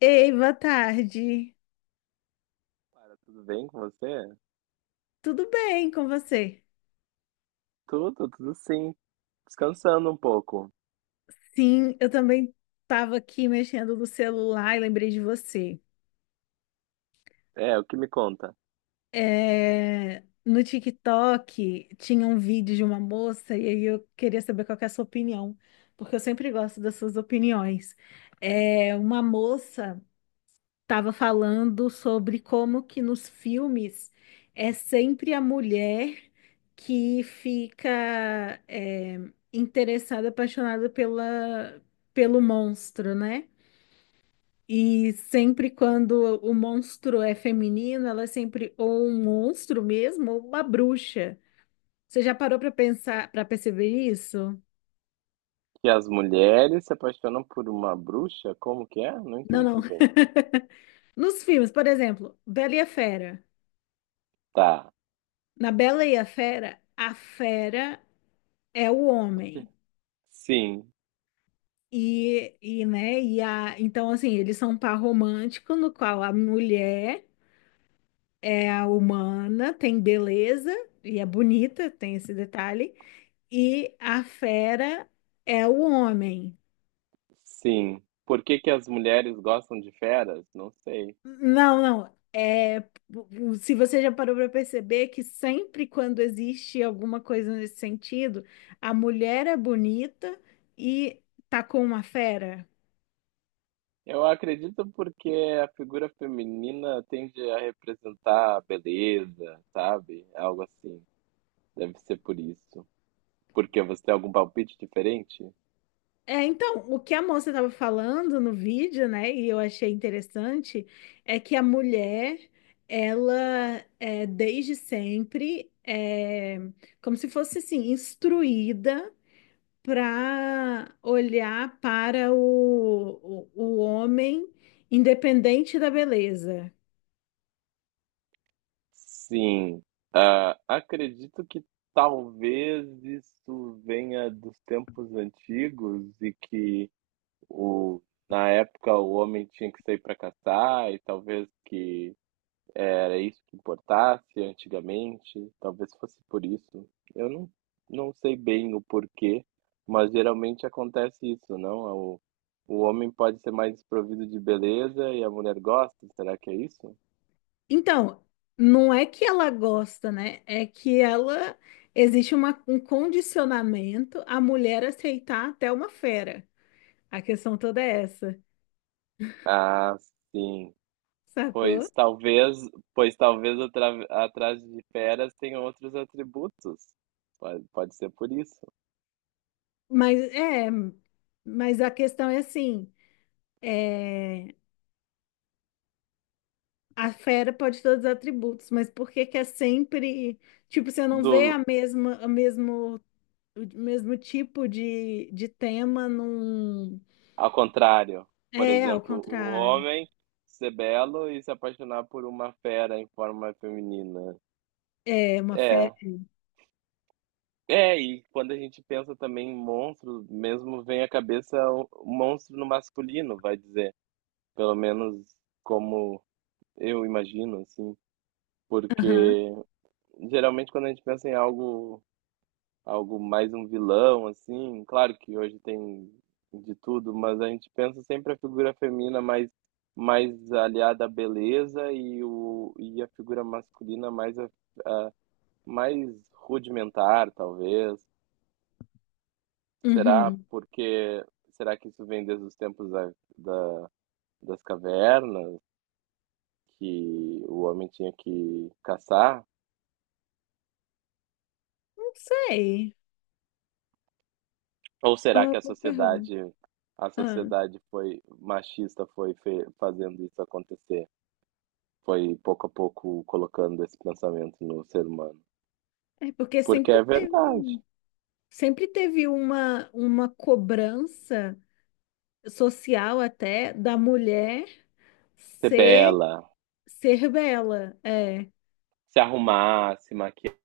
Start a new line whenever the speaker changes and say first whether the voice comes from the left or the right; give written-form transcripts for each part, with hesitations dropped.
left: Ei, boa tarde.
right: Para, tudo bem com você?
left: Tudo bem com você?
right: Tudo sim. Descansando um pouco.
left: Sim, eu também estava aqui mexendo no celular e lembrei de você.
right: É, o que me conta?
left: É, no TikTok tinha um vídeo de uma moça e aí eu queria saber qual que é a sua opinião, porque eu sempre gosto das suas opiniões. É, uma moça estava falando sobre como que nos filmes é sempre a mulher que fica é, interessada, apaixonada pelo monstro, né? E sempre quando o monstro é feminino, ela é sempre ou um monstro mesmo, ou uma bruxa. Você já parou para pensar, para perceber isso?
right: Que as mulheres se apaixonam por uma bruxa? Como que é? Não
left: Não, não.
right: entendi bem.
left: Nos filmes, por exemplo, Bela e a Fera.
right: Tá.
left: Na Bela e a fera é o homem.
right: Sim,
left: Né, então, assim, eles são um par romântico no qual a mulher é a humana, tem beleza e é bonita, tem esse detalhe, e a fera é o homem.
right: sim. Por que que as mulheres gostam de feras? Não sei.
left: Não, não, é, se você já parou para perceber que sempre quando existe alguma coisa nesse sentido, a mulher é bonita e tá com uma fera.
right: Eu acredito porque a figura feminina tende a representar a beleza, sabe? Algo assim. Deve ser por isso. Porque você tem algum palpite diferente?
left: É, então, o que a moça estava falando no vídeo, né, e eu achei interessante, é que a mulher, ela é desde sempre é como se fosse assim, instruída para olhar para o homem independente da beleza.
right: Sim. Ah, acredito que talvez isso venha dos tempos antigos e que o, na época o homem tinha que sair para caçar e talvez que era isso que importasse antigamente, talvez fosse por isso. Eu não, Não sei bem o porquê, mas geralmente acontece isso, não? O homem pode ser mais desprovido de beleza e a mulher gosta, será que é isso?
left: Então, não é que ela gosta, né? É que ela existe um condicionamento à mulher aceitar até uma fera. A questão toda é essa,
right: Ah, sim.
left: sacou?
right: Pois talvez, pois talvez atrás de feras tenha outros atributos, pode ser por isso.
left: Mas é, mas a questão é assim, é, a fera pode ter todos os atributos, mas por que que é sempre, tipo, você não vê
right: Do,
left: a mesma, a mesmo, o mesmo tipo de tema num,
right: Ao contrário, por
left: é, ao
right: exemplo, o
left: contrário.
right: homem ser belo e se apaixonar por uma fera em forma feminina.
left: É uma fera.
right: É. É, e quando a gente pensa também em monstro, mesmo vem à cabeça o monstro no masculino, vai dizer. Pelo menos como eu imagino, assim.
left: Aham.
right: Porque geralmente quando a gente pensa em algo mais um vilão, assim. Claro que hoje tem de tudo, mas a gente pensa sempre a figura feminina mais, mais aliada à beleza e e a figura masculina mais, a- mais rudimentar, talvez. Será
left: Uhum.
right: porque será que isso vem desde os tempos da- das cavernas, que o homem tinha que caçar?
left: Não sei.
right: Ou
left: É
right: será
left: uma
right: que
left: boa pergunta.
right: a
left: Ah,
right: sociedade foi machista, foi fazendo isso acontecer? Foi pouco a pouco colocando esse pensamento no ser humano.
left: é porque
right: Porque é verdade.
left: sempre teve uma cobrança social até da mulher
right: Ser
left: ser
right: bela,
left: ser bela. É.
right: se arrumar, se maquiar,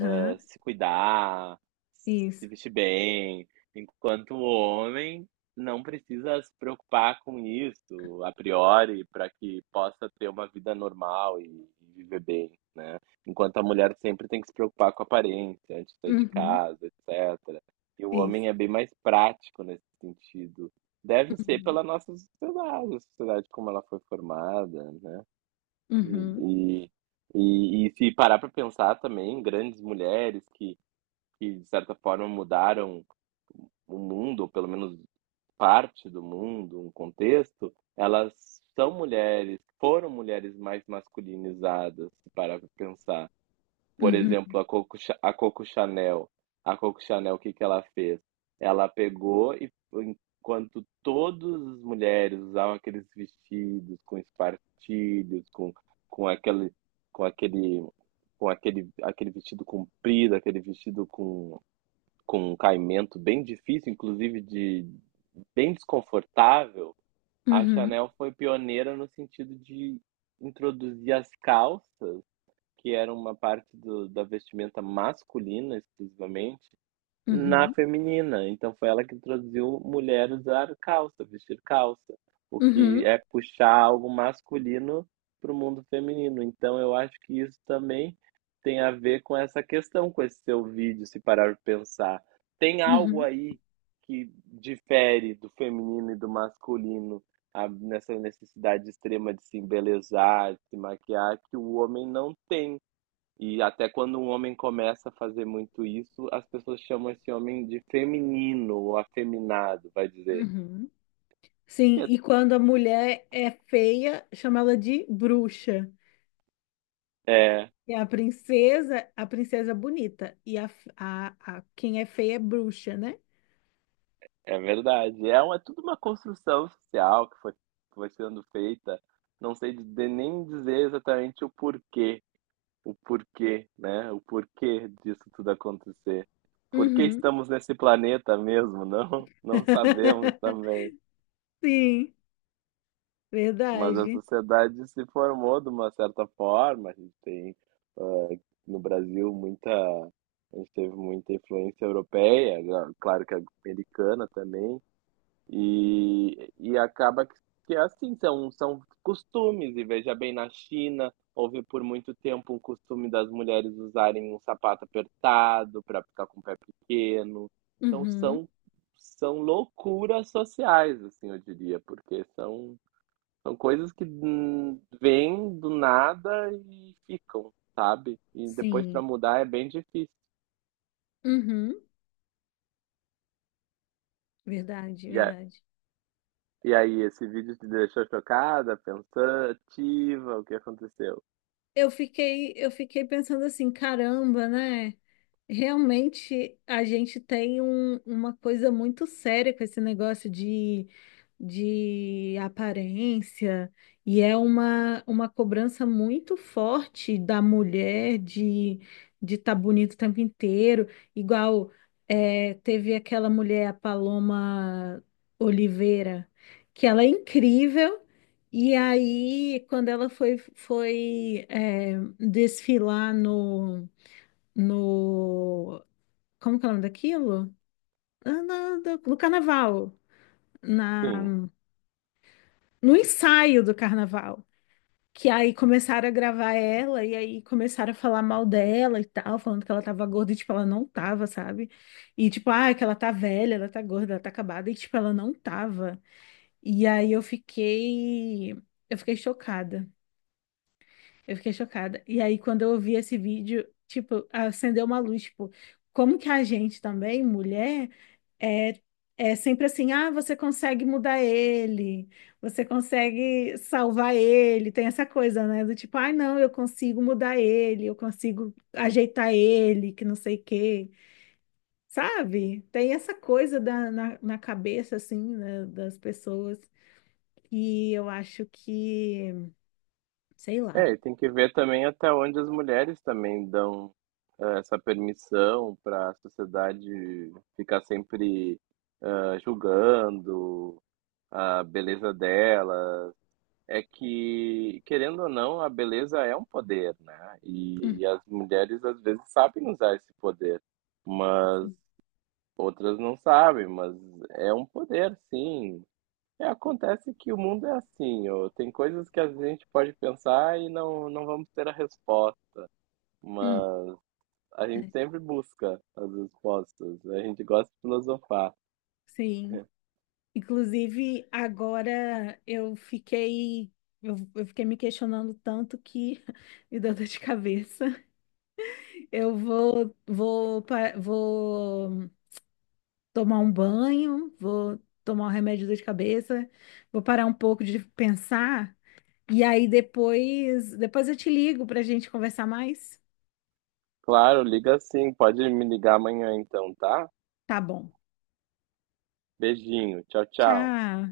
right: ah, se cuidar, se
left: Isso.
right: vestir bem, enquanto o homem não precisa se preocupar com isso a priori para que possa ter uma vida normal e viver bem, né? Enquanto a mulher sempre tem que se preocupar com a aparência antes de sair de
left: Uhum.
right: casa, etc. E o
left: Isso.
right: homem é bem mais prático nesse sentido. Deve ser pela nossa sociedade, a sociedade como ela foi formada, né?
left: Uhum.
right: E, e se parar para pensar também, grandes mulheres que de certa forma, mudaram o mundo, ou pelo menos parte do mundo, um contexto, elas são mulheres, foram mulheres mais masculinizadas, se parar para pensar. Por
left: Uhum.
right: exemplo, a a Coco Chanel. A Coco Chanel, o que que ela fez? Ela pegou e, enquanto todas as mulheres usavam aqueles vestidos com espartilhos, com aquele, com aquele, com aquele vestido comprido, aquele vestido com um caimento bem difícil, inclusive de bem desconfortável, a
left: Uhum.
right: Chanel foi pioneira no sentido de introduzir as calças que era uma parte da vestimenta masculina exclusivamente na
left: Uhum. Uhum.
right: feminina. Então foi ela que introduziu mulher usar calça, vestir calça, o que
left: Uhum.
right: é puxar algo masculino para o mundo feminino. Então eu acho que isso também tem a ver com essa questão, com esse seu vídeo, se parar para pensar. Tem algo
left: Uhum.
right: aí que difere do feminino e do masculino nessa necessidade extrema de se embelezar, de se maquiar, que o homem não tem. E até quando um homem começa a fazer muito isso, as pessoas chamam esse homem de feminino ou afeminado, vai dizer.
left: Uhum. Sim, e quando a mulher é feia, chama ela de bruxa.
right: É,
left: E a princesa é bonita. Quem é feia é bruxa, né?
right: é verdade. É tudo uma construção social que foi sendo feita. Não sei de, nem dizer exatamente o porquê, né? O porquê disso tudo acontecer. Por que
left: Uhum.
right: estamos nesse planeta mesmo? Não, não sabemos também.
left: Sim,
right: Mas a
left: verdade.
right: sociedade se formou de uma certa forma. A gente tem, ah, no Brasil, muita. A gente teve muita influência europeia, já- claro que americana também, e acaba que é assim, são costumes. E veja bem, na China, houve por muito tempo um costume das mulheres usarem um sapato apertado para ficar com o pé pequeno. Então,
left: Uhum.
right: são loucuras sociais, assim, eu diria, porque são coisas que vêm do nada e ficam, sabe? E depois
left: Sim.
right: pra mudar é bem difícil.
left: Uhum, verdade,
right: E, a-
left: verdade.
right: e aí, esse vídeo te deixou chocada, pensativa, o que aconteceu?
left: Eu fiquei pensando assim, caramba, né? Realmente, a gente tem um- uma coisa muito séria com esse negócio de aparência, e é uma cobrança muito forte da mulher de estar bonito o tempo inteiro. Igual é, teve aquela mulher, a Paloma Oliveira, que ela é incrível, e aí, quando ela foi, foi é, desfilar no. No, como que é o nome daquilo? Ah, no carnaval.
right: Sim.
left: Na, no ensaio do carnaval. Que aí começaram a gravar ela e aí começaram a falar mal dela e tal, falando que ela tava gorda e, tipo, ela não tava, sabe? E, tipo, ah, que ela tá velha, ela tá gorda, ela tá acabada e, tipo, ela não tava. E aí eu fiquei. Eu fiquei chocada. Eu fiquei chocada. E aí quando eu ouvi esse vídeo, tipo, acendeu uma luz, tipo, como que a gente também, mulher. É, é sempre assim, ah, você consegue mudar ele, você consegue salvar ele, tem essa coisa, né? Do tipo, ai, não, eu consigo mudar ele, eu consigo ajeitar ele, que não sei o quê, sabe? Tem essa coisa na cabeça, assim, né, das pessoas, que eu acho que, sei lá.
right: É, e tem que ver também até onde as mulheres também dão essa permissão para a sociedade ficar sempre ah, julgando a beleza dela, é que, querendo ou não, a beleza é um poder, né?
left: Hum,
right: E as mulheres às vezes sabem usar esse poder, mas outras não sabem, mas é um poder, sim. É, acontece que o mundo é assim, ó, tem coisas que a gente pode pensar e não, não vamos ter a resposta,
left: hum,
right: mas a gente
left: é,
right: sempre busca as respostas, a gente gosta de filosofar.
left: sim. Inclusive, agora eu fiquei, eu fiquei me questionando tanto que me deu dor de cabeça. Eu vou tomar um banho, vou tomar um remédio de dor de cabeça, vou parar um pouco de pensar e aí depois eu te ligo para a gente conversar mais.
right: Claro, liga sim, pode me ligar amanhã então, tá?
left: Tá bom.
right: Beijinho, tchau, tchau.
left: Tchau.